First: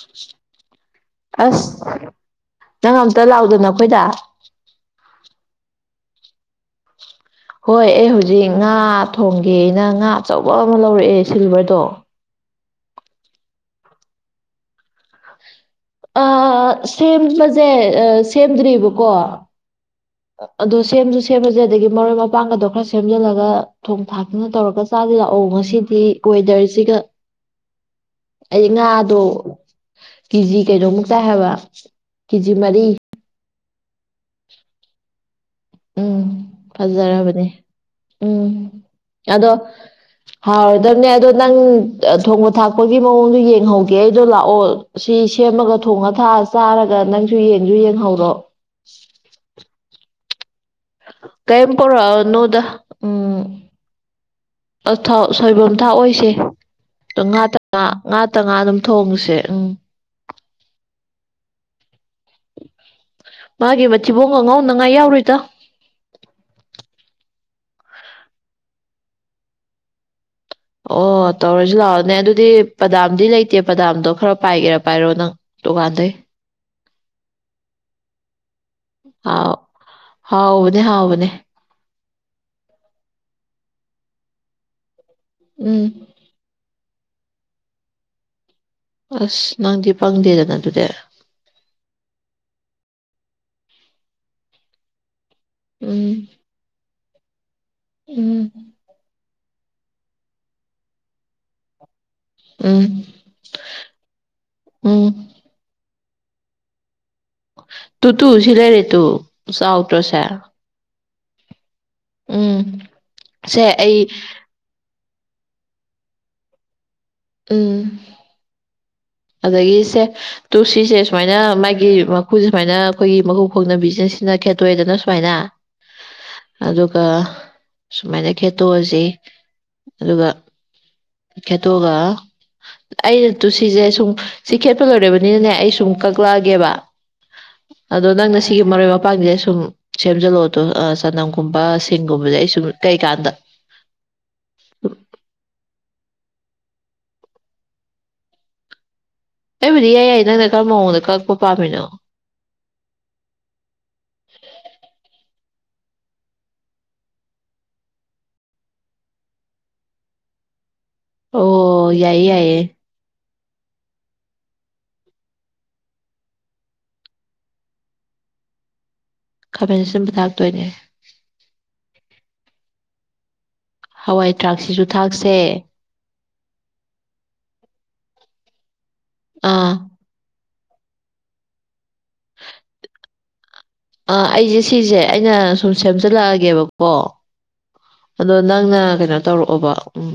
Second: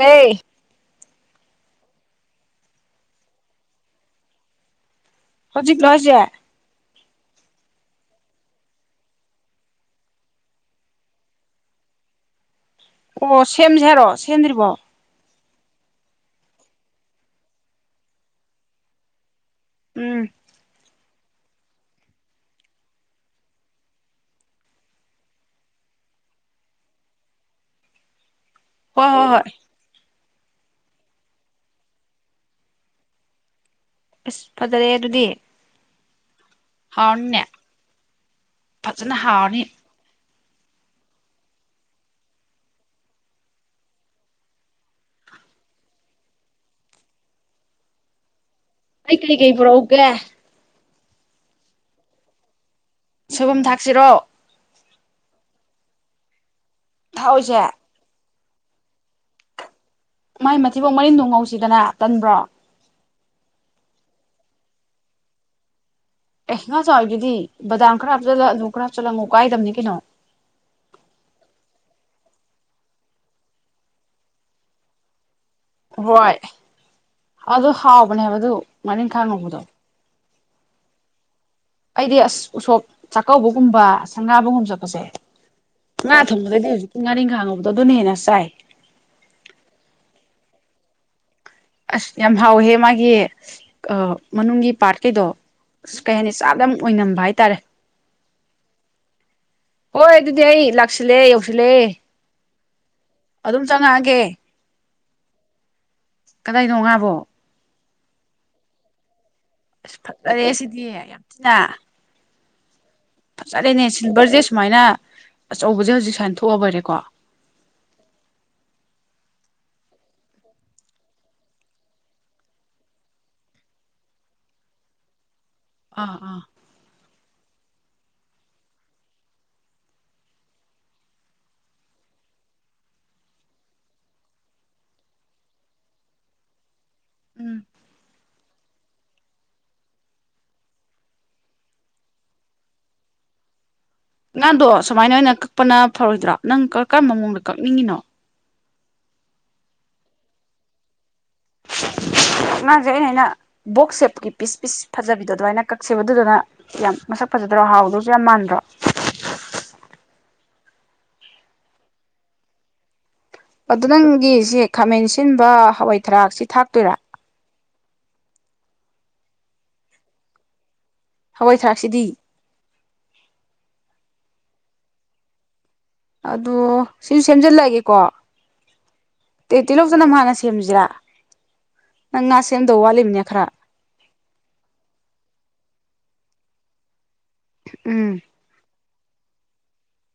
ꯂꯩ ꯑꯁ ꯅꯪ ꯑꯝꯇ ꯂꯥꯛꯗꯅꯣ ꯑꯩꯈꯣꯏꯗ ꯍꯧꯖꯤꯛ ꯅꯖꯤ [unintelligible] ꯍꯣꯏ ꯑꯩ ꯍꯧꯖꯤꯛ ꯉꯥ ꯊꯣꯡꯒꯦ ꯑꯩꯅ ꯉꯥ ꯑꯆꯧꯕ ꯑꯃ ꯂꯧꯔꯛꯑꯦ ꯁꯤꯜꯚꯔꯗꯣ ꯑꯣ ꯁꯦꯝꯁꯦ ꯍꯥꯏꯔꯣ ꯁꯦꯝꯗ꯭ꯔꯤꯕꯣ ꯁꯦꯝꯕꯁꯦ ꯁꯦꯝꯗ꯭ꯔꯤꯕꯑꯕꯀꯣ ꯎꯝ ꯑꯗꯣ ꯁꯦꯝꯁꯨ ꯁꯦꯝꯃꯁꯦ ꯑꯗꯒꯤ ꯃꯔꯣꯏ ꯃꯄꯥꯡꯒꯗꯣ ꯈꯔ ꯁꯦꯝꯖꯤꯜꯂꯒ ꯊꯣꯡ ꯊꯥꯛꯇꯅ ꯇꯧꯔꯒ ꯆꯥꯁꯤ ꯂꯥꯛꯑꯣ ꯉꯁꯤꯗꯤ ꯋꯦꯗꯔꯁꯤꯒ ꯑꯩ ꯍꯣꯏ ꯉꯥꯗꯣ ꯍꯣꯏ ꯍꯣꯏ ꯀꯦꯖꯤ ꯀꯩꯅꯣꯃꯨꯛꯇꯥꯏ ꯍꯥꯏꯕ ꯀꯦꯖꯤ ꯃꯔꯤ ꯑꯁ ꯐꯖꯔꯦ ꯑꯗꯨꯗꯤ ꯎꯝ ꯍꯥꯎꯔꯅꯤꯅꯦ ꯐꯖꯔꯕꯅꯦ ꯎꯝ ꯐꯖꯅ ꯑꯗꯣ ꯍꯥꯎꯔꯅꯤ ꯍꯥꯎꯔꯗꯕꯅꯦ ꯑꯗꯣ ꯅꯪ ꯊꯣꯡꯕ ꯊꯥꯛꯄꯒꯤ ꯃꯑꯣꯡꯗꯣ ꯌꯦꯡꯍꯧꯒꯦ ꯑꯩꯗꯣ ꯂꯥꯛꯑꯣ ꯁꯤ ꯁꯦꯝꯃꯒ ꯊꯣꯡꯉ ꯊꯥꯛꯑ ꯆꯥꯔꯒ ꯅꯪꯁꯨ ꯌꯦꯡꯁꯨ ꯌꯦꯡꯍꯧꯔꯣ ꯑꯩ ꯀꯔꯤꯀꯩ ꯄꯨꯔꯛꯎꯒꯦ ꯀꯩꯝ ꯄꯔꯛ ꯅꯣꯗ ꯁꯣꯏꯕꯨꯝ ꯊꯥꯛꯁꯤꯔꯣ ꯑꯥꯎ ꯁꯣꯏꯕꯝ ꯊꯥꯛꯑꯣꯁꯦ ꯉꯥꯛꯇ ꯊꯥꯛꯑꯣꯏꯁꯦ ꯉ ꯉꯥꯇ ꯉꯥ ꯑꯗꯨꯝ ꯊꯣꯡꯉꯁꯦ ꯎꯝ ꯃꯥꯏ ꯃꯊꯤꯐꯥꯎ ꯃꯔꯤꯟꯗꯣꯡ ꯉꯧꯁꯤꯗꯅ ꯇꯟꯕ꯭ꯔꯣ ꯃꯥꯒꯤ ꯃꯊꯤꯕꯣꯡ ꯑꯉꯥꯎꯅꯉꯥꯏ ꯌꯥꯎꯔꯨꯣꯏꯗ ꯑꯦꯁ ꯉꯥ ꯆꯥꯎꯗꯨꯗꯤ ꯗꯥꯝꯔꯞ ꯆꯠꯂꯨ ꯈꯔꯞ ꯆꯠꯂꯉꯨ ꯀꯥꯏꯗꯕꯅꯤ ꯀꯩꯅꯣ ꯑꯣ ꯇꯧꯔꯁꯨ ꯂꯥꯛꯑꯣꯅꯦ ꯑꯗꯨꯗꯤ ꯄꯗꯥꯝꯗꯤ ꯂꯩꯇꯦ ꯄꯗꯥꯝꯗꯣ ꯈꯔ ꯄꯥꯏꯒꯦꯔꯥ ꯄꯥꯏꯔꯣ ꯅꯪ ꯗꯨꯀꯥꯟꯗꯩ ꯍꯣꯏ ꯑꯗꯨ ꯍꯥꯎꯕꯅꯦꯕꯗꯨ ꯉꯥꯔꯤꯈꯥꯡ ꯍꯥꯎ ꯉꯧꯕꯗꯣ ꯍꯥꯎꯕꯅꯦ ꯍꯥꯎꯕꯅꯦ ꯑꯩꯗꯤ ꯑꯁ ꯎꯁꯣꯞ ꯆꯥꯛꯀꯧꯕꯒꯨꯝꯕ ꯁꯒꯥꯕꯒꯨꯝꯕ ꯆꯠꯄꯁꯦ ꯎꯝ ꯉꯥ ꯊꯣꯡꯕꯗꯗꯤ ꯍꯧꯖꯤꯛꯇꯀꯤ ꯉꯥꯔꯤ ꯈꯥꯡꯉꯕꯗꯣ ꯑꯗꯨꯅ ꯍꯦꯟꯅ ꯆꯥꯏ ꯑꯁ ꯅꯪꯗꯤ ꯄꯪꯗꯦꯗꯅ ꯑꯗꯨꯗꯤ ꯑꯁ ꯌꯥꯝ ꯍꯥꯎꯋꯦ ꯃꯥꯒꯤ ꯃꯅꯨꯡꯒꯤ ꯄꯥꯔꯠꯀꯩꯗꯣ ꯑꯁ ꯎꯝ ꯀꯩ ꯍꯥꯏꯅꯤ ꯆꯥꯕꯗꯥ ꯌꯥꯝ ꯑꯣꯏꯅꯝꯕ ꯍꯥꯏꯇꯥꯔꯦ ꯎꯝ ꯍꯣꯏ ꯑꯗꯨꯗꯤ ꯑꯩ ꯂꯥꯛꯁꯤꯜꯂꯦ ꯌꯧꯁꯤꯜꯂꯦ ꯎꯝ ꯑꯗꯨꯝ ꯆꯪꯉꯛꯑꯒꯦ ꯎꯝ ꯀꯗꯥꯏꯅꯣꯉꯥꯕꯣ ꯇꯨ ꯇꯨ ꯎꯁꯤꯂꯦ ꯔꯦ ꯇꯨ ꯑꯁ ꯆꯥꯎꯗ꯭ꯔꯣꯁꯦ ꯐꯅꯔꯦ ꯁꯤꯗꯤ ꯌꯥꯝ ꯊꯤꯅ ꯎꯝ ꯁꯦ ꯉꯥꯁꯥꯏꯗꯩꯩꯅꯦ ꯑꯩ ꯁꯤꯜꯚꯔꯁꯦ ꯁꯨꯃꯥꯏꯅ ꯑꯆꯧꯕꯁꯦ ꯍꯧꯖꯤꯛ ꯁꯨꯃꯥꯏꯅ ꯊꯣꯛꯑꯕꯔꯦꯀꯣ ꯎꯝ ꯑꯗꯒꯤ ꯁꯦ ꯇꯨꯜꯁꯤꯁꯦ ꯁꯨꯃꯥꯏꯅ ꯃꯥꯒꯤ ꯃꯈꯨꯁꯦ ꯁꯨꯃꯥꯏꯅ ꯑꯩꯈꯣꯏꯒꯤ ꯃꯈꯨ ꯈꯣꯡꯅꯕꯤꯁꯤꯅ ꯁꯤꯅ ꯈꯦꯩ ꯇꯣꯏꯦꯗꯅ ꯁꯨꯃꯥꯏꯅ ꯑꯥ ꯑꯥ ꯑꯗꯨꯒ ꯁꯨꯃꯥꯏꯅ ꯈꯦꯠꯇꯣꯛꯑꯁꯤ ꯑꯗꯨꯒ ꯈꯦꯠꯇꯣꯛꯑꯒ ꯑꯩꯅ ꯇꯨꯁꯤꯁꯦ ꯁꯨꯝ ꯁꯤ ꯈꯦꯠꯄ ꯂꯣꯏꯔꯦꯔꯕꯅꯤꯅꯅꯦ ꯑꯩ ꯁꯨꯝ ꯀꯛꯂꯛꯑꯒꯦꯕ ꯎꯝ ꯑꯗꯣ ꯅꯪꯅ ꯁꯤꯒꯤ ꯃꯔꯣꯏ ꯃꯄꯥꯡꯁꯦ ꯁꯨꯝ ꯁꯦꯝꯖꯜꯂꯛꯑꯣꯗꯣ ꯆꯅꯝꯒꯨꯝꯕ ꯁꯤꯡꯒꯨꯝꯕꯁꯦ ꯑꯩ ꯁꯨꯝ ꯀꯩꯀꯥꯟꯗ ꯑꯉꯥꯡꯗꯣ ꯁꯨꯃꯥꯏꯅ ꯑꯣꯏꯅ ꯀꯛꯄꯅ ꯐꯔꯣꯏꯗ꯭ꯔꯣ ꯅꯪ ꯀ ꯀꯔꯝꯕ ꯃꯑꯣꯡꯗ ꯀꯛꯅꯤꯡꯉꯤꯅꯣ ꯑꯩꯕꯨꯗꯤ ꯌꯥꯏ ꯌꯥꯏ ꯅꯪꯅ ꯀꯔꯝꯕ ꯃꯑꯣꯡꯗ ꯀꯛꯄ ꯄꯥꯝꯃꯤꯅꯣ ꯅꯠꯇꯦ ꯑꯩꯅ ꯍꯥꯏꯅ ꯕꯣꯛꯁ ꯁꯦꯞꯀꯤ ꯄꯤꯁ-ꯄꯤꯁ ꯐꯖꯕꯤꯗ ꯑꯗꯨ ꯑꯗꯨꯃꯥꯏꯅ ꯀꯛꯁꯦꯕ ꯗꯨꯗꯨꯅ ꯌꯥꯝ ꯃꯁꯛ ꯐꯖꯗ꯭ꯔꯣ ꯍꯥꯎꯗꯨꯁꯨ ꯌꯥꯝ ꯃꯥꯟꯗ꯭ꯔꯣ ꯑꯣ ꯌꯥꯏꯌꯦ ꯌꯥꯏꯌꯦ ꯑꯗꯣ ꯅꯪꯒꯤꯁꯦ ꯈꯥꯃꯦꯟ ꯁꯤꯟꯕ ꯍꯋꯥꯏ ꯊꯔꯥꯛꯁꯤ ꯊꯥꯛꯇꯣꯏꯔꯥ ꯈꯥꯕꯦꯟ ꯑꯁꯤꯟꯕ ꯊꯥꯛꯇꯣꯏꯅꯦ ꯍꯋꯥꯏ ꯊꯔꯥꯛꯁꯤꯗꯤ ꯍꯋꯥꯏ ꯊꯔꯥꯛꯁꯤꯁꯨ ꯊꯥꯛꯁꯦ ꯑꯗꯣ ꯁꯤꯁꯨ ꯁꯦꯝꯖꯤꯜꯂꯛꯑꯒꯦꯀꯣ ꯑꯥ ꯇꯤꯜꯂꯧꯇꯅ ꯍꯥꯟꯅꯁꯤ ꯁꯦꯝꯁꯤꯔꯥ ꯅꯪ ꯉꯥ ꯁꯦꯝꯗꯧ ꯋꯥꯠꯂꯤꯃꯤꯅꯦ ꯈꯔ ꯑꯥ ꯑꯩꯁꯦ ꯁꯤꯁꯦ ꯑꯩꯅ ꯁꯨꯝ ꯁꯦꯝꯖꯤꯜꯂꯛꯑꯒꯦꯕꯀꯣ ꯎꯝ ꯑꯗꯣ ꯅꯪꯅ ꯀꯩꯅꯣ ꯇꯧꯔꯛꯑꯣꯕ ꯎꯝ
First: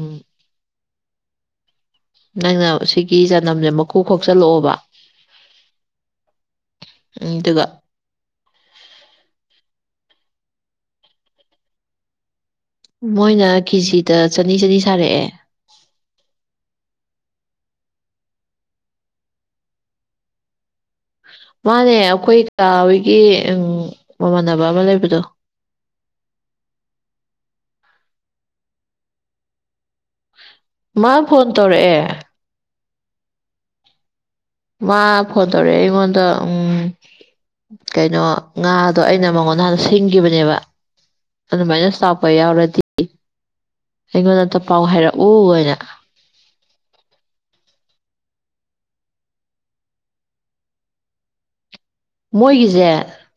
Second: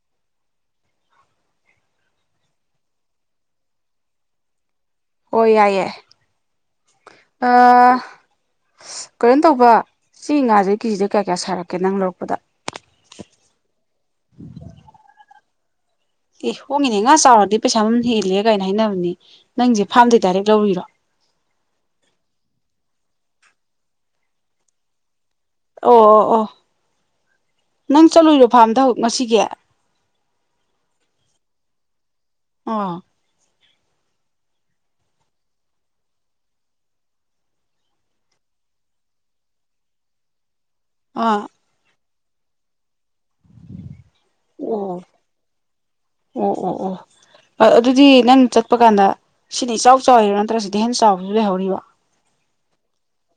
ꯅꯪꯅ ꯁꯤꯒꯤ ꯆꯅꯝꯁꯦ ꯃꯀꯨ ꯈꯣꯛꯆꯜꯂꯛꯑꯣꯕ ꯑꯣ ꯌꯥꯏꯌꯦ ꯎꯝ ꯑ ꯑꯗꯨꯒ ꯑꯁ ꯀꯩꯅꯣ ꯇꯧꯕ ꯁꯤ ꯉꯥꯁꯦ ꯀꯦꯖꯤꯗ ꯀꯌꯥ ꯀꯌꯥ ꯁꯥꯔꯛꯀꯦ ꯅꯪ ꯂꯧꯔꯛꯄꯗ ꯃꯣꯏꯅ ꯀꯦꯖꯤꯗ ꯆꯅꯤ-ꯆꯅꯤ ꯁꯥꯔꯛꯑꯦ ꯑꯦ ꯍꯣꯡꯉꯤꯅꯦ ꯉꯥ ꯆꯥꯎꯔꯗꯤ ꯄꯩꯁꯥ ꯑꯃ ꯍꯦꯜꯂꯦ ꯀꯥꯏꯅ ꯍꯥꯏꯅꯕꯅꯦ ꯅꯪꯁꯦ ꯐꯥꯔꯝꯗꯩ ꯗꯥꯏꯔꯦꯛ ꯂꯧꯔꯤꯔꯣ ꯃꯥꯅꯦ ꯑꯩꯈꯣꯏ ꯀꯥ ꯍꯣꯏꯒꯤ ꯎꯝ ꯃꯃꯥꯟꯅꯕ ꯑꯃ ꯂꯩꯕꯗꯣ ꯑꯣ ꯑꯣ ꯑꯣ ꯅꯪ ꯆꯠꯂꯨꯏꯔꯣ ꯐꯥꯔꯝꯗ ꯍꯧ ꯉꯁꯤꯒꯤ ꯃꯥ ꯐꯣꯟ ꯇꯧꯔꯛꯑꯦ ꯑꯪ ꯃꯥ ꯐꯣꯟ ꯇꯧꯔꯛꯑꯦ ꯑꯩꯉꯣꯟꯗ ꯎꯝ ꯀꯩꯅꯣ ꯉꯥꯗꯣ ꯑꯩꯅ ꯃꯉꯣꯟꯗ ꯅꯍꯥꯟꯅ ꯁꯤꯡꯈꯤꯕꯅꯦꯕ ꯑꯣꯥ ꯑꯗꯨꯃꯥꯏꯅ ꯁꯥꯎꯄ ꯌꯥꯎꯔꯗꯤ ꯑꯩꯉꯣꯟꯗꯇ ꯄꯥꯎ ꯑꯣ ꯍꯥꯏꯔꯛꯎ ꯍꯥꯏꯅ ꯑꯣ ꯑꯣ ꯑꯣ ꯑ ꯑꯗꯨꯗꯤ ꯅꯪ ꯆꯠꯄ ꯀꯥꯟꯗ ꯁꯤꯅ ꯏꯆꯥꯎ ꯆꯥꯎꯔꯤꯔꯥ ꯅꯠꯇ꯭ꯔꯒ ꯁꯤꯗꯤ ꯍꯦꯟꯅ ꯆꯥꯎꯕꯁꯨ ꯂꯩꯍꯧꯔꯤꯕꯣ ꯃꯣꯏꯒꯤꯁꯦ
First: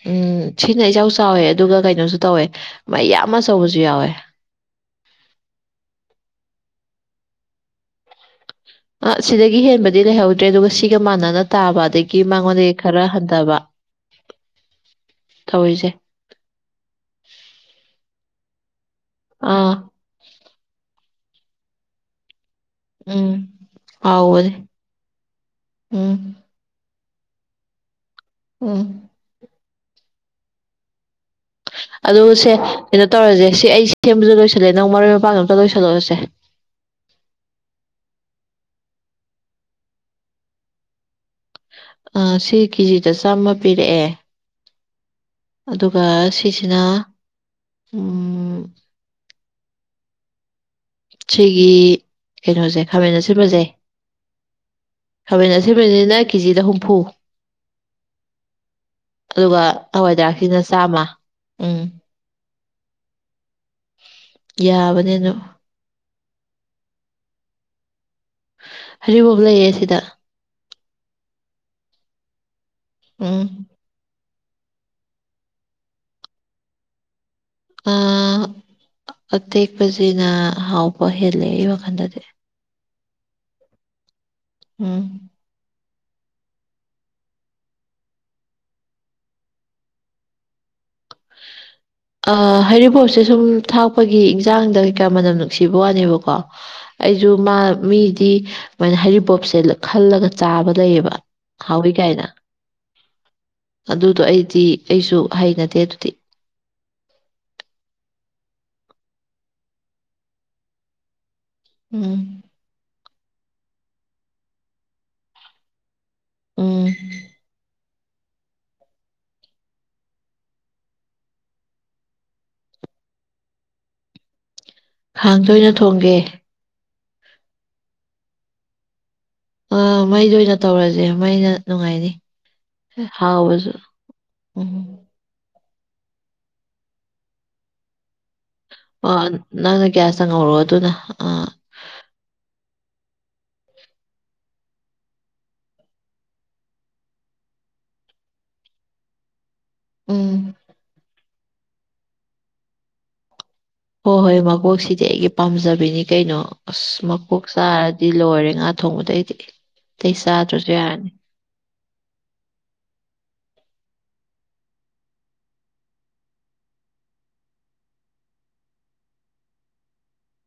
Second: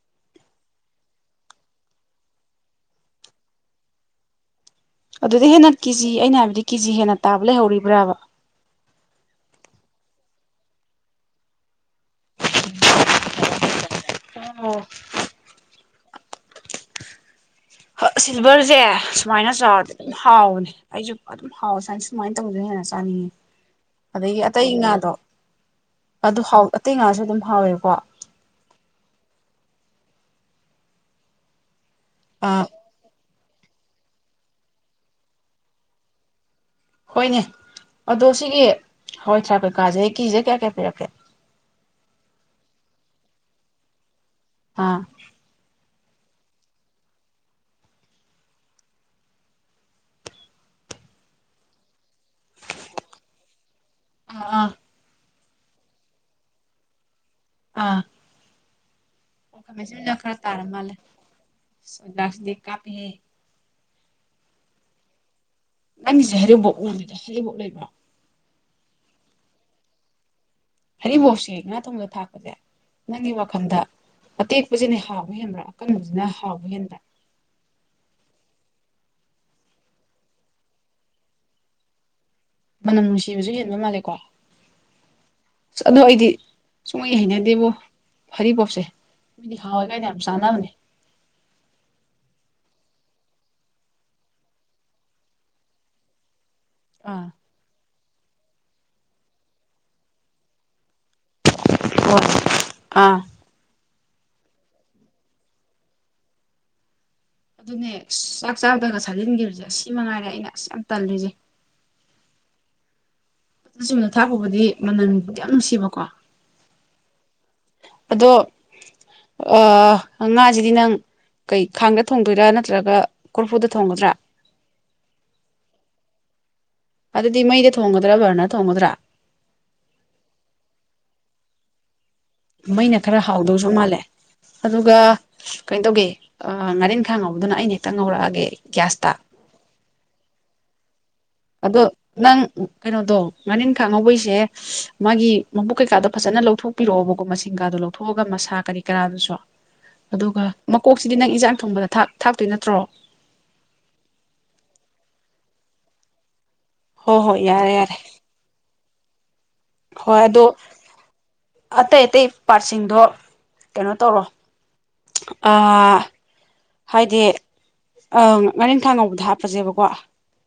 ꯎꯝ ꯁꯤꯅ ꯏꯆꯥꯎ ꯆꯥꯎꯋꯦ ꯑꯗꯨꯒ ꯀꯩꯅꯣꯁꯨ ꯇꯧꯋꯦ ꯃꯩ ꯌꯥꯝ ꯑꯃ ꯁꯧꯕꯁꯨ ꯌꯥꯎꯋꯦ ꯑꯗꯨꯗꯤ ꯍꯦꯟꯅ ꯀꯦꯖꯤ ꯑꯩꯅ ꯍꯥꯏꯕꯗꯤ ꯀꯦꯖꯤ ꯍꯦꯟꯅ ꯇꯥꯕ ꯂꯩꯍꯧꯔꯤꯕ꯭ꯔꯥꯕ ꯑ ꯁꯤꯗꯒꯤ ꯍꯦꯟꯕꯗꯤ ꯂꯩꯍꯧꯗ꯭ꯔꯦ ꯑꯗꯨꯒ ꯁꯤꯒ ꯃꯥꯟꯅꯅ ꯇꯥꯕ ꯑꯗꯒꯤ ꯃꯉꯣꯟꯗꯒꯤ ꯈꯔ ꯍꯟꯊꯕ ꯍ ꯑꯣ ꯇꯧꯔꯤꯁꯦ ꯁꯤꯜꯚꯔꯁꯦ ꯁꯨꯃꯥꯏꯅ ꯑꯥ ꯆꯥꯗꯤ ꯑꯗꯨꯝ ꯍꯥꯎꯕꯅꯦ ꯑꯩꯁꯨ ꯑꯗꯨꯝ ꯍꯥꯎ ꯁꯃꯥꯏ ꯁꯨꯃꯥꯏꯅ ꯇꯧꯖꯩꯦꯟꯅꯁꯦ ꯎꯝ ꯑꯗꯒꯤ ꯍꯥꯎꯕꯅꯦ ꯑꯇꯩ ꯉꯥꯗꯣ ꯎꯝ ꯑꯗꯨ ꯍꯥꯎ ꯑꯇꯩ ꯉꯥꯁꯨ ꯑꯗꯨꯝ ꯍꯥꯎꯋꯦꯀꯣ ꯎꯝ ꯑꯗꯨ ꯁꯦ ꯑꯥ ꯀꯩꯅꯣ ꯇꯧꯔꯁꯦ ꯁꯤ ꯑꯩ ꯀꯦꯝꯕꯁꯨ ꯂꯣꯏꯁꯤꯜꯂꯑꯦ ꯅꯪ ꯃꯔꯣꯏ ꯃꯄꯥꯡꯒ ꯑꯝꯇ ꯂꯣꯏꯁꯤꯜꯂꯛꯑꯣꯁꯦ ꯍꯣꯏꯅꯦ ꯑꯗꯣ ꯁꯤꯒꯤ ꯍꯋꯥꯏ ꯊ꯭ꯔꯥꯞ ꯀꯩꯀꯥꯁꯦ ꯀꯦꯆꯤꯗ ꯀꯌꯥ ꯀꯌꯥ ꯄꯤꯔꯛꯀꯦ ꯑ ꯁꯤ ꯀꯦꯖꯤꯗ ꯆꯥꯝꯃ ꯄꯤꯔꯛꯑꯦ ꯑꯥ ꯑꯗꯨꯒ ꯁꯤꯁꯤꯅ ꯎꯃ ꯁꯤꯒꯤ ꯀꯩꯅꯣꯁꯦ ꯈꯥꯃꯦꯟ ꯑꯥꯁꯤꯟꯕꯁꯦ ꯑꯥ ꯈꯥꯃꯦꯟ ꯑꯁꯤꯟꯕꯁꯤꯅꯥ ꯀꯦꯖꯤꯗ ꯍꯨꯝꯐꯨ ꯑꯥ ꯑꯥ ꯑꯗꯨꯒ ꯈꯥꯃꯦꯟꯁꯤꯟꯕꯤꯅ ꯍꯋꯥꯏꯗꯥꯛꯁꯤꯅ ꯆꯥꯝꯃ ꯎꯝ ꯗꯁꯗꯤ ꯀꯥꯄꯤꯍꯦ ꯌꯥꯕꯅꯦ ꯑꯗꯨ ꯅꯪꯒꯤꯁꯦ ꯍꯩꯔꯤꯕꯣꯛ ꯎꯕꯤꯗ ꯍꯩꯔꯤꯕꯣꯛ ꯂꯩꯕ꯭ꯔꯣ ꯍꯩꯔꯤꯕꯣꯞ ꯂꯩꯌꯦ ꯁꯤꯗ ꯍꯔꯤꯕꯣꯞꯁꯤ ꯉꯥ ꯊꯣꯡꯕꯗ ꯊꯥꯛꯄꯁꯦ ꯅꯪꯒꯤ ꯎꯝ ꯋꯥꯈꯜꯗ ꯑꯇꯦꯛꯄꯁꯤꯅ ꯍꯥꯎꯕ ꯍꯦꯟꯕ꯭ꯔꯥ ꯑꯀꯪꯕꯖꯤꯅ ꯍꯥꯎꯕ ꯍꯦꯟꯕ꯭ꯔꯥ ꯑꯇꯦꯛꯄꯁꯤꯅ ꯍꯥꯎꯕ ꯍꯦꯜꯂꯦ ꯑꯩ ꯋꯥꯈꯟꯗꯗꯤ ꯃꯅꯝ ꯅꯨꯡꯁꯤꯕꯁꯨ ꯍꯦꯟꯕ ꯃꯥꯜꯂꯦꯀꯣ ꯎꯝ ꯑꯁ ꯑꯗꯣ ꯑꯩꯗꯤ ꯁꯨꯡꯩ ꯍꯩꯅꯗꯦꯕꯣ ꯍꯩꯔꯤꯕꯣꯞꯁꯦ ꯃꯤꯗꯤ ꯍꯥꯎꯋꯏ ꯒꯥꯏꯅ ꯌꯥꯝ ꯆꯥꯟꯅꯕꯅꯦ ꯑ ꯍꯩꯔꯤꯕꯣꯞꯁꯦ ꯁꯨꯝ ꯊꯥꯛꯄꯒꯤ ꯏꯟꯁꯥꯡꯗ ꯀꯩꯀꯥ ꯃꯅꯝ ꯅꯨꯡꯁꯤꯕ ꯋꯥꯅꯦꯕꯀꯣ ꯑꯥ ꯑꯩꯁꯨ ꯃꯥ ꯃꯤꯗꯤ ꯄ ꯍꯔꯤꯕꯣꯞꯁꯦ ꯈꯜꯂꯒ ꯆꯥꯕ ꯂꯩꯌꯦꯕ ꯍꯥꯎꯋꯤ ꯀꯥꯏꯅ ꯍꯣꯏ ꯑꯥ ꯑꯗꯨꯗꯣ ꯑꯩꯗꯤ ꯑꯩꯁꯨ ꯍꯩꯅꯗꯦ ꯑꯗꯨꯗꯤ ꯑꯗꯨꯅꯦ ꯆꯥꯛ ꯆꯥꯗꯅ ꯁꯥꯥꯖꯤꯟꯈꯤꯕꯁꯦ ꯁꯤ ꯃꯉꯥꯏꯔꯦ ꯑꯩꯅ ꯑꯁ ꯌꯥꯝ ꯇꯜꯂꯤꯁꯦ ꯎꯝ ꯑꯗꯨ ꯆꯨꯝꯅ ꯊꯥꯛꯕꯕꯨꯗꯤ ꯃꯅꯟꯕꯨꯗꯤ ꯌꯥꯝ ꯅꯨꯡꯁꯤꯕꯀꯣ ꯎꯝ ꯑꯗꯣ ꯑ ꯉꯥꯁꯤꯗꯤ ꯅꯪ ꯀꯩ ꯈꯥꯡꯗ ꯊꯣꯡꯗꯣꯏꯔꯥ ꯅꯠꯇ꯭ꯔꯒ ꯀꯣꯔꯐꯨꯗ ꯊꯣꯡꯒꯗ꯭ꯔꯥ ꯈꯥꯡꯗ ꯑꯣꯏꯅ ꯊꯣꯡꯒꯦ ꯑꯗꯨꯗꯤ ꯃꯩꯗ ꯊꯣꯡꯒꯗ꯭ꯔꯥ ꯚꯔꯅꯔ ꯊꯣꯡꯒꯗ꯭ꯔꯥ ꯑꯥ ꯃꯩꯗ ꯑꯣꯏꯅ ꯇꯧꯔꯁꯦ ꯃꯩꯅ ꯅꯨꯡꯉꯥꯏꯅꯤ ꯃꯩꯅ ꯈꯔ ꯍꯥꯎꯗꯧꯁꯨ ꯍꯥꯎꯕꯁꯨ ꯃꯥꯜꯂꯦ ꯎꯝ ꯑꯗꯨꯒ ꯀꯩꯅꯣ ꯇꯧꯒꯦ ꯉꯥꯔꯤꯡꯈꯥ ꯉꯧꯕꯗꯨꯅ ꯑꯩꯅ ꯍꯦꯛꯇ ꯉꯧꯔꯛꯑꯒꯦ ꯑ ꯒ꯭ꯌꯥꯁꯇ ꯅꯪꯅ ꯒꯌꯥꯁꯇ ꯉꯧꯔꯀꯣ ꯑꯗꯨꯅ ꯑ ꯑꯗꯣ ꯅꯪ ꯀꯅꯣꯗꯣ ꯉꯥꯔꯤꯟꯈꯥ ꯉꯧꯕꯩꯁꯦ ꯃꯥꯒꯤ ꯃꯕꯨꯛ ꯀꯩꯀꯥꯗꯣ ꯐꯖꯅ ꯂꯧꯊꯣꯛ ꯍꯥꯥꯛꯄꯤꯔꯛꯑꯣꯕꯀꯣ ꯃꯁꯤꯡ ꯀꯥꯗꯣ ꯂꯧꯊꯣꯛꯑꯒ ꯃꯁꯥ ꯀꯔꯤ ꯀꯔꯥꯗꯨꯁꯨ ꯎꯝ ꯑꯗꯨꯒ ꯃꯀꯣꯛꯁꯤꯗꯤ ꯅꯪ ꯏꯟꯖꯥꯡ ꯊꯣꯡꯕꯗ ꯊꯥꯛ ꯊꯥꯛꯇꯣꯏ ꯅꯠꯇ꯭ꯔꯣ ꯍꯣꯏ ꯍꯣꯏ ꯃꯀꯣꯛꯁꯤꯗꯤ ꯑꯩꯒꯤ ꯄꯥꯝꯖꯕꯤꯅꯤ ꯀꯩꯅꯣ ꯑꯁ ꯍꯣꯏ ꯍꯣꯏ ꯃꯀꯣꯛ ꯌꯥꯔꯦ ꯌꯥꯔꯦ ꯆꯥꯔꯗꯤ ꯂꯣꯏꯔꯦ ꯉꯥꯛ ꯊꯣꯡꯕꯗꯩꯗꯤ ꯑꯇꯩ ꯍꯣꯏ ꯑꯗꯣ ꯆꯥꯗ꯭ꯔꯁꯨ ꯌꯥꯔꯅꯤ ꯑꯇꯩ ꯑꯇꯩ ꯄꯥꯔꯁꯤꯡꯗꯣ ꯀꯩꯅꯣ ꯇꯧꯔꯣ ꯑ ꯍꯥꯏꯗꯤ ꯉꯥꯔꯤꯜꯈꯥ ꯉꯧꯕꯗ ꯍꯥꯞꯄꯁꯦꯕꯀꯣ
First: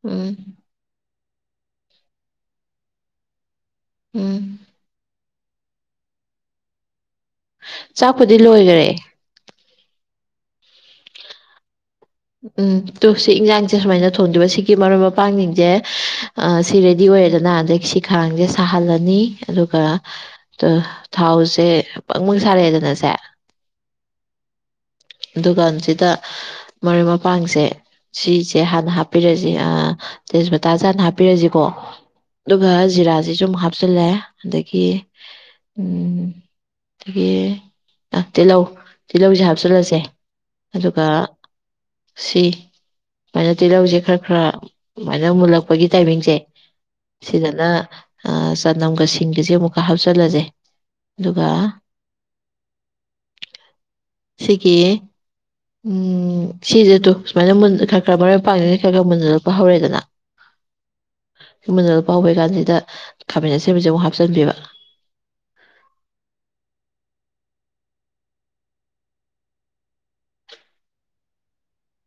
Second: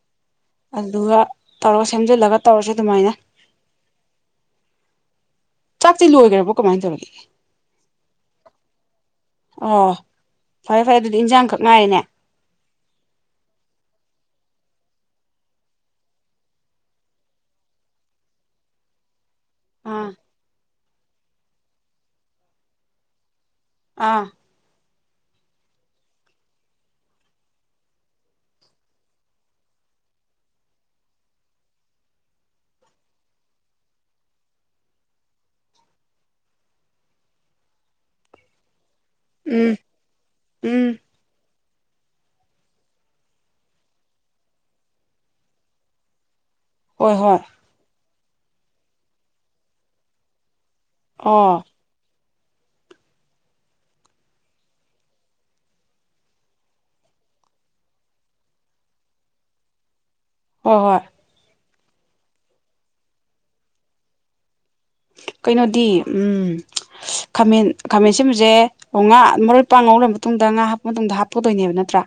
ꯎꯝ ꯑꯗꯨꯒ ꯇꯧꯔꯒ ꯁꯦꯝꯖꯤꯜꯂꯒ ꯇꯧꯔꯁꯤ ꯑꯗꯨꯃꯥꯏꯅ ꯎꯝ ꯆꯥꯛꯇꯤ ꯂꯣꯏꯈ꯭ꯔꯕ꯭ꯔꯣ ꯀꯃꯥꯏꯅ ꯇꯧꯔꯒꯦ ꯆꯥꯛꯄꯨꯗꯤ ꯂꯣꯏꯔꯦ ꯑꯣ ꯐꯔꯦ ꯐꯔꯦ ꯑꯗꯨꯗꯤ ꯏꯟꯖꯥꯡꯈꯛ ꯉꯥꯏꯔꯦꯅꯦ ꯎꯝ ꯇꯨ ꯁꯤ ꯏꯟꯁꯥꯡꯁꯦ ꯁꯨꯃꯥꯏꯅ ꯊꯣꯡꯗꯣꯏꯕ ꯁꯤꯒꯤ ꯃꯔꯨꯞ ꯃꯄꯥꯡꯁꯤꯡꯁꯦꯑ ꯑ ꯁꯤ ꯔꯦꯗꯤ ꯑꯣꯏꯔꯦꯗꯅ ꯑꯗꯩꯒꯤ ꯁꯤ ꯈꯔꯥꯡꯁꯦ ꯁꯥꯍꯜꯂꯅꯤ ꯑꯗꯨꯒ ꯑꯥ ꯇ ꯊꯥꯎꯁꯦ ꯕꯪꯕꯪ ꯁꯥꯔꯛꯑꯦꯗꯅꯁꯦ ꯑꯥ ꯗꯨꯀꯥꯟꯁꯤꯗ ꯃꯔꯣꯏ ꯃꯄꯥꯡꯁꯦ ꯁꯤꯁꯦ ꯍꯥꯟꯅ ꯍꯥꯞꯄꯤꯔꯁꯤ ꯑ ꯇꯦꯁꯄꯇꯥꯁꯦ ꯍꯥꯟꯅ ꯍꯥꯞꯄꯤꯔꯁꯤꯀꯣ ꯑꯗꯨꯒ ꯖꯤꯔꯥꯁꯤꯁꯨ ꯑꯃꯨꯛ ꯍꯥꯞꯆꯤꯜꯂꯦ ꯑꯗꯒꯤ ꯎꯝ ꯗꯒꯤ ꯑ ꯇꯤꯜꯂꯧ ꯇꯤꯜꯂꯧꯁꯤ ꯎꯝ ꯍꯥꯞꯆꯤꯜꯂꯁꯦ ꯎꯝ ꯑꯗꯨꯒ ꯁꯤ ꯁꯨꯃꯥꯏꯅ ꯇꯤꯜꯂꯧꯁꯦ ꯈꯔ ꯈꯔ ꯑꯗꯨꯃꯥꯏꯅ ꯃꯨꯜꯂꯛꯄꯒꯤ ꯇꯥꯏꯃꯤꯡꯁꯦ ꯍꯣꯏ ꯍꯣꯏ ꯁꯤꯗꯅ ꯆꯅꯝꯒ ꯁꯤꯡꯒꯁꯦ ꯑꯃꯨꯛꯀ ꯍꯥꯞꯆꯤꯜꯂꯁꯦ ꯑꯗꯨꯒ ꯑꯣ ꯁꯤꯒꯤ ꯎꯝ ꯁꯤ ꯁꯦ ꯇꯨ ꯁꯨꯃꯥꯏꯅ ꯃꯨꯟ ꯈꯔ-ꯈꯔ ꯃꯔꯣꯏ ꯃꯄꯥꯡ ꯈꯔ-ꯈꯔ ꯃꯨꯟꯖꯜꯂꯛꯄ ꯍꯧꯔꯦꯗꯅ ꯍꯣꯏ ꯍꯣꯏ ꯃꯨꯅꯍꯟꯂꯛꯄ ꯍꯧꯕ ꯀꯥꯟꯁꯤꯗ ꯈꯥꯃꯦꯟ ꯁꯤꯟꯕꯁꯦ ꯑꯃꯨꯛ ꯍꯥꯞꯆꯤꯟꯕꯤꯕ ꯀꯩꯅꯣꯗꯤ ꯎꯝ ꯈꯥꯃꯦꯟ-ꯈꯥꯃꯦꯟꯁꯤꯟꯕꯁꯦ ꯑꯣ ꯉꯥ ꯃꯔꯣꯏ ꯄꯥꯛ ꯉꯧꯔ ꯃꯇꯨꯡꯗ ꯉꯥ ꯍꯥꯞꯄ ꯃꯇꯨꯡꯗ ꯍꯥꯞꯛꯗꯣꯏꯅꯦꯕ ꯅꯠꯇ꯭ꯔꯥ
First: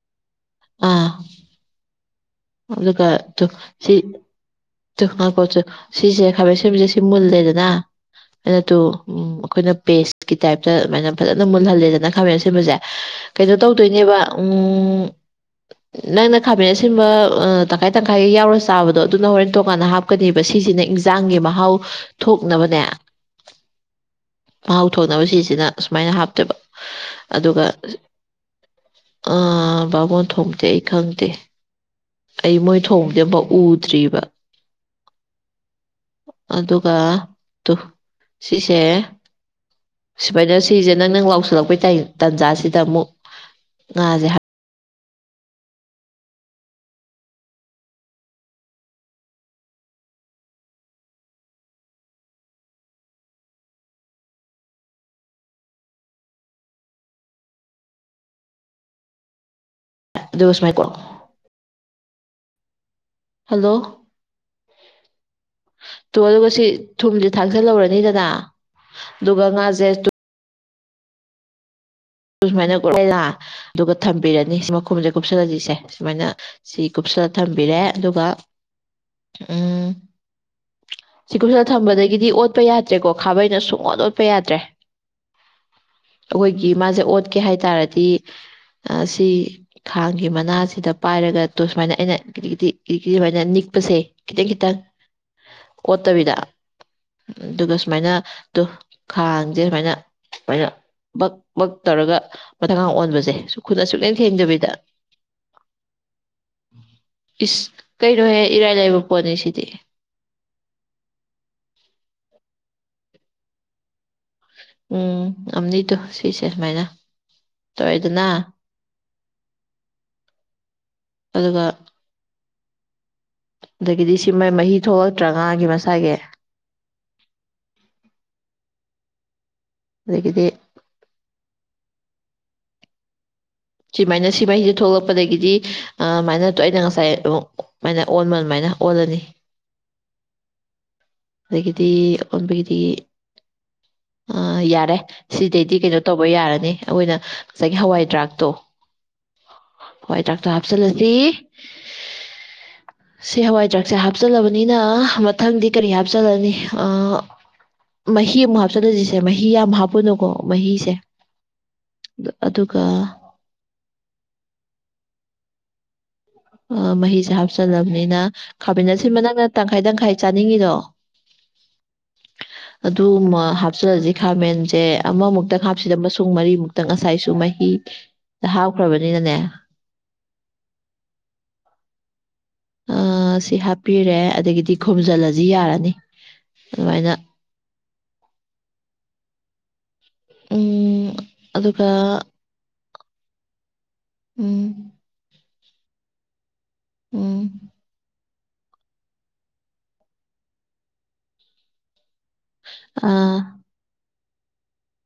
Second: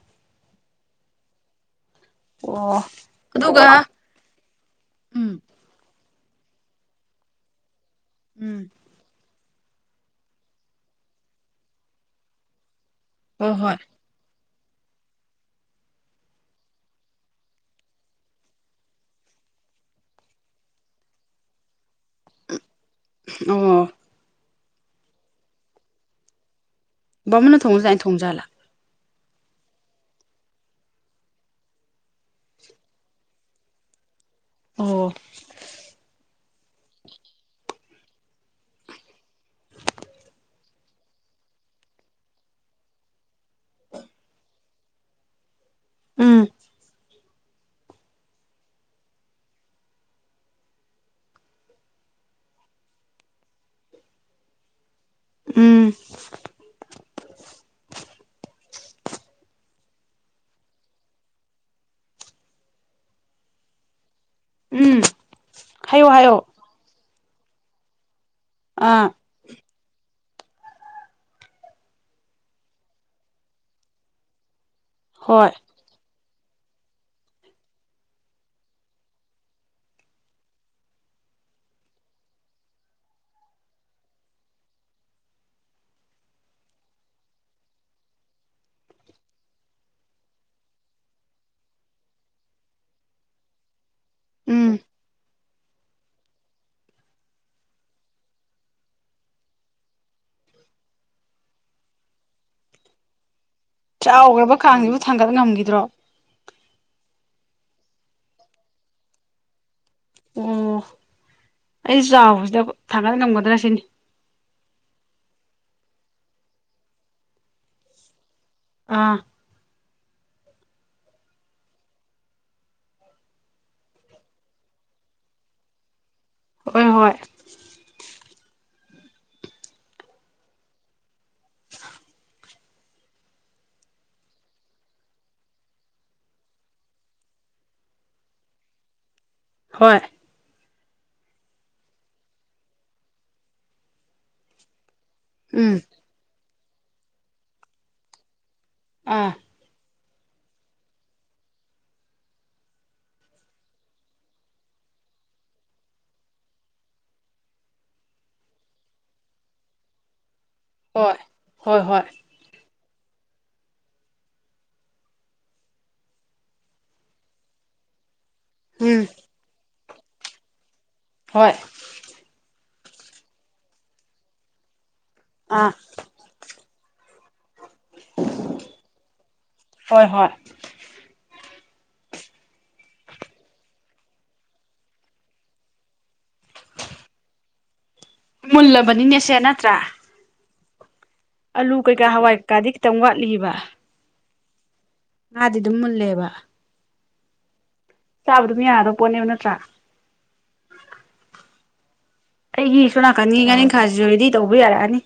ꯑꯥ ꯑꯣ ꯑꯗꯨꯒ ꯇꯨ ꯑꯗꯨꯒ ꯁꯤ ꯇꯨ ꯎꯝ ꯉꯥꯏꯈꯣ ꯇꯨ ꯁꯤꯁꯦ ꯈꯥꯃꯦꯟ ꯁꯤꯟꯕꯁꯦ ꯁꯤ ꯃꯨꯜꯂꯦꯗꯅ ꯎꯝ ꯑꯩꯅ ꯇꯨ ꯎꯝ ꯑꯩꯈꯣꯏꯅ ꯄꯦꯁꯀꯤ ꯇꯥꯏꯞꯇ ꯑꯗꯨꯃꯥꯏꯅ ꯐꯖꯅ ꯃꯨꯜꯍꯜꯂꯦꯗꯅ ꯈꯥꯃꯦꯟ ꯁꯤꯟꯕꯁꯦ ꯍꯣꯏ ꯀꯩꯅꯣ ꯍꯣꯏ ꯇꯧꯗꯣꯏꯅꯦꯕ ꯎꯝ ꯅꯪꯅ ꯈꯥꯃꯦꯟ ꯑꯁꯤꯟꯕ ꯇꯪꯈꯥꯏ-ꯇꯪꯈꯥꯏ ꯌꯥꯎꯔ ꯆꯥꯕꯗꯣ ꯑꯗꯨꯅ ꯍꯣꯔꯦꯟ ꯇꯣꯉꯥꯟꯅꯥ ꯍꯥꯞꯄ ꯍꯥꯞꯀꯅꯦꯕ ꯁꯤꯁꯤꯅ ꯏꯟꯁꯥꯡꯒꯤ ꯃꯍꯥꯎ ꯊꯣꯛꯅꯕꯅꯦ ꯑꯣ ꯃꯍꯥꯎ ꯊꯣꯡꯅꯕ ꯁꯤꯁꯤꯅ ꯁꯨꯃꯥꯏꯅ ꯍꯥꯞꯇꯦꯕ ꯕꯥꯃꯣꯟꯅ ꯑꯗꯨꯒ ꯊꯣꯡꯖꯥꯠꯂ ꯑꯩꯅ ꯊꯣꯡꯖꯥꯠꯂ [unintelligible] ꯊꯣꯡꯗꯦ ꯑꯩ ꯈꯪꯗꯦ ꯑꯩ ꯃꯣꯏ ꯊꯣꯡꯕꯗꯤꯦ ꯑꯃꯨꯛ ꯎꯗ꯭ꯔꯤꯕ ꯑꯣ ꯑꯗꯨꯒ ꯇꯨ ꯁꯤꯁꯦ ꯁꯨꯃꯥꯏꯅ ꯁꯤꯁꯦ ꯅꯪ ꯅꯪ ꯂꯥꯎꯁꯤꯜꯂꯛꯄꯩ ꯇꯥꯟꯖꯥꯁꯤꯗ ꯑꯃꯨꯛ ꯉꯥꯁꯦ ꯎꯝ ꯎꯝ [unintelligible] ꯍꯜꯂꯣ ꯎꯝ ꯍꯥꯏꯌꯣ ꯇ ꯍꯥꯏꯌꯣ ꯀꯁꯤ ꯊꯨꯝꯁꯦ ꯊꯥꯡꯖꯜꯍꯧꯔꯅꯤ ꯗꯗꯥ ꯑꯥ ꯑꯗꯨꯒ ꯉꯥꯥꯁꯦꯁꯨ ꯁꯨꯃꯥꯏꯅꯂꯂ ꯑꯗꯨꯒ ꯊꯝꯕꯤꯔꯅꯤ ꯁꯤ ꯃꯈꯨꯝꯁꯦ ꯍꯣꯏ ꯀꯨꯞꯁꯜꯂꯜꯂꯤꯁꯦ ꯁꯨꯃꯥꯏꯅ ꯁꯤ ꯀꯨꯞꯁꯜꯂꯥ ꯊꯝꯕꯤꯔꯦ ꯑꯗꯨꯒ ꯎꯝ ꯁꯤꯀꯨꯝꯁꯤꯗ ꯊꯝꯕꯗꯒꯤꯗꯤ ꯑꯣꯠꯄ ꯌꯥꯗ꯭ꯔꯦꯀꯣ ꯈꯥꯕꯩꯅ ꯁꯨꯡꯑꯣꯗ ꯑꯣꯠꯄ ꯌꯥꯗ꯭ꯔꯦ ꯑꯩꯈꯣꯏꯒꯤ ꯃꯥꯁꯦ ꯑꯣꯠꯀꯦ ꯍꯥꯏ ꯇꯔꯗꯤ ꯁꯤ ꯈꯥꯡꯒꯤ ꯃꯅꯥꯁꯤꯗ ꯄꯥꯏꯔꯒ ꯇꯣ ꯁꯨꯃꯥꯏꯅ ꯑꯩꯅ ꯀꯤꯗꯤꯛ ꯀꯇꯗꯤ ꯀꯔꯤ ꯀꯔꯤꯃꯥꯏꯅ ꯅꯤꯛꯄꯁꯦ ꯈꯤꯇꯪ ꯎꯝ ꯈꯤꯇꯪ ꯑꯣꯠꯇꯕꯤꯗ ꯑꯗꯨꯒ ꯁꯨꯃꯥꯏꯅ ꯈꯥꯡꯁꯦ ꯁꯨꯃꯥꯏꯅꯃꯥꯏꯅ ꯕꯛ ꯕꯛ ꯇꯧꯔꯒ ꯃꯊꯪꯒ ꯑꯣꯟꯕꯁꯦ ꯈꯨꯠꯅ ꯁꯨꯛꯂꯦꯡ ꯆꯥꯎꯈ꯭ꯔꯕ ꯊꯦꯡꯗꯕꯤꯗ ꯀꯥꯡꯁꯤꯕꯨ ꯊꯥꯡꯒꯠ ꯉꯝꯈꯤꯗ꯭ꯔꯣ ꯏꯁ ꯀꯩꯅꯣꯍꯦ ꯏꯔꯥꯏ ꯂꯩꯕ ꯄꯣꯠꯅꯤ ꯁꯤꯗꯤ ꯑꯣ ꯑꯩ ꯆꯥꯎꯕꯁꯤꯗ ꯊꯥꯡꯒꯠ ꯉꯝꯒꯗ꯭ꯔꯥ ꯁꯤꯅꯤ ꯎꯝ ꯑꯗꯣ ꯁꯤꯁꯦ ꯁꯨꯃꯥꯏꯅ ꯇꯧꯔꯦꯗꯅ ꯑꯥ ꯑꯗꯨꯒ ꯑꯗꯒꯤꯗꯤ ꯁꯤ ꯃꯍꯤ ꯊꯣꯛꯂꯛꯇ꯭ꯔꯉꯥꯒꯤ ꯃꯁꯥꯏꯒꯤ ꯍꯣꯏ ꯍꯣꯏ ꯑꯗꯒꯤꯗꯤ ꯁꯨꯃꯥꯏꯅ ꯁꯤ ꯃꯍꯩꯁꯦ ꯊꯣꯛꯂꯛꯄꯗꯒꯤꯗꯤ ꯑꯗꯨꯃꯥꯏꯅ ꯑꯩꯅ ꯉꯁꯥꯏ ꯃꯃꯥꯏꯅ ꯑꯣꯟꯃ ꯑꯗꯨꯃꯥꯏꯅ ꯑꯣꯂꯅꯤ ꯍꯣꯏ ꯑꯗꯒꯤꯗꯤ ꯑꯣꯟꯕꯤꯒꯤꯗꯤ ꯑ ꯌꯥꯔꯦ ꯎꯝ ꯁꯤꯗꯩꯗꯤ ꯀꯩꯅꯣ ꯇꯧꯕ ꯌꯥꯔꯅꯤ ꯑꯩꯈꯣꯏꯅ ꯉꯁꯥꯏꯒꯤ ꯍꯋꯥꯏ ꯗ꯭ꯔꯥꯛꯇꯣ ꯑꯥ ꯍꯣꯏ ꯗꯥꯛꯇꯔ ꯍꯥꯞꯆꯤꯜꯂꯁꯤ ꯁꯤ ꯍꯋꯥꯏ ꯆꯔꯥꯛꯁꯦ ꯍꯥꯞꯆꯤꯜꯂꯕꯅꯤꯅ ꯃꯊꯪꯗꯤ ꯀꯔꯤ ꯍꯥꯞꯆꯜꯂꯅꯤ ꯃꯍꯤ ꯑꯃꯨꯛ ꯍꯥꯞꯆꯜꯂꯁꯤꯁꯦ ꯃꯍꯤ ꯌꯥꯝ ꯍꯥꯞꯄꯅꯨꯀꯣ ꯃꯍꯤꯁꯦ ꯍꯣꯏ ꯍꯣꯏ ꯍꯣꯏ ꯑꯗꯨꯒ ꯑ ꯃꯍꯤꯁꯦ ꯍꯥꯞꯆꯜꯂꯕꯅꯤꯅ ꯈꯥꯃꯦꯟ ꯎꯝ ꯑꯁꯤꯟꯕ ꯅꯪꯅ ꯇꯪꯈꯥꯏ- ꯇꯪꯈꯥꯏ ꯆꯥꯅꯤꯡꯉꯤꯗꯣ ꯍꯣꯏ ꯑꯗꯨ ꯍꯥꯞꯆꯜꯂꯁꯤ ꯈꯥꯃꯦꯟꯁꯦ ꯑꯃꯃꯨꯛꯇꯪ ꯑꯥ ꯍꯥꯞꯁꯤꯔ ꯑꯃꯁꯨꯡ ꯃꯔꯤꯃꯨꯛꯇ ꯉꯁꯥꯏꯁꯨ ꯃꯍꯤ ꯍꯥꯞꯈ꯭ꯔꯕꯅꯤꯅꯅꯦ ꯍꯣꯏ ꯍꯣꯏ ꯁꯤ ꯍꯥꯞꯄꯤꯔꯦ ꯑꯗꯒꯤꯗꯤ ꯈꯣꯨꯝꯖꯤꯜꯂꯁꯤ ꯌꯥꯔꯅꯤ ꯑꯗꯨꯃꯥꯏꯅ ꯃꯨꯜꯂꯕꯅꯤꯅꯦꯁꯦ ꯅꯠꯇ꯭ꯔꯥ ꯎꯝ ꯑꯥꯂꯨ ꯑꯗꯨꯒ ꯀꯩꯀꯥ ꯍꯋꯥꯏ ꯀꯩꯀꯥꯗꯤ ꯈꯤꯇꯪ ꯋꯥꯠꯂꯤꯕ ꯎꯝ ꯉꯗꯤ ꯑꯗꯨꯝ ꯃꯨꯜꯂꯦꯕ ꯎꯝ ꯆꯥꯕꯗꯨꯝ ꯌꯥꯗꯕ ꯄꯣꯠꯅꯦꯕ ꯅꯠꯇ꯭ꯔꯥ ꯑꯩꯒꯤꯁꯨ ꯑ ꯅꯥꯀꯟꯅꯤꯒꯤ ꯉꯥꯔꯤꯈꯥꯁꯤꯁꯨ ꯔꯦꯗꯤ ꯇꯧꯕ ꯌꯥꯔꯛꯑꯅꯤ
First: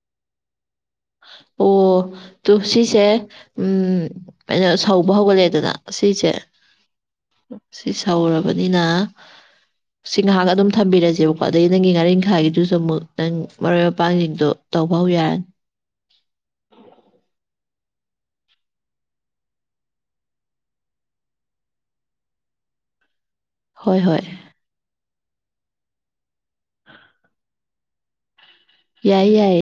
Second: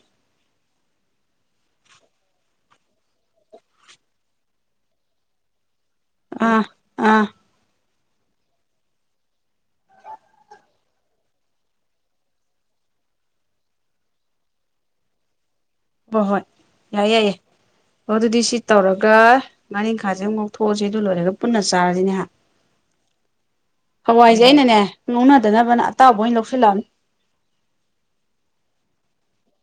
ꯑꯣ ꯇꯨ ꯁꯤꯁꯦ ꯎ ꯀꯩꯅꯣ ꯁꯧꯕ ꯍꯧꯒꯠꯂꯦꯗꯅ ꯑꯁꯤꯁꯦ ꯑꯥ ꯑꯥ ꯁꯤ ꯁꯧꯔꯕꯅꯤꯅ ꯁꯤ ꯉꯥꯏꯍꯥꯛ ꯑꯗꯨꯝ ꯊꯝꯕꯤꯔꯁꯦꯕꯀꯣ ꯑꯗꯩ ꯅꯪꯒꯤ ꯉꯥꯔꯤꯈꯥꯏꯒꯤꯗꯨꯁꯨ ꯑꯃꯨꯛ ꯅꯪ ꯃꯔꯣꯏ ꯃꯄꯥꯡꯁꯤꯡꯗꯣ ꯇꯧꯕ ꯍꯧ ꯌꯥꯔꯅꯤ ꯍꯣꯏ ꯌꯥꯌꯦꯏꯌꯦ ꯑꯣ ꯑꯗꯨꯗꯤ ꯁꯤ ꯇꯧꯔꯒ ꯉꯥꯔꯤꯈꯥꯁꯦ ꯑꯃꯨꯛ ꯊꯣꯛꯣꯛꯑꯁꯤ ꯑꯗꯨ ꯂꯣꯏꯔꯒ ꯄꯨꯟꯅ ꯆꯥꯔꯁꯤꯅꯦꯍꯥꯛ [unintelligible] ꯍꯣꯏ ꯍꯣꯏ ꯍꯋꯥꯏꯁꯦ ꯑꯩꯅꯅꯦ ꯉ ꯂꯧꯅꯗꯅꯕꯅ ꯑꯇꯥꯎꯕ ꯑꯣꯏꯅ ꯂꯧꯁꯤꯜꯂꯛꯑꯕꯅꯤ ꯌꯥꯏ ꯌꯥꯌꯦ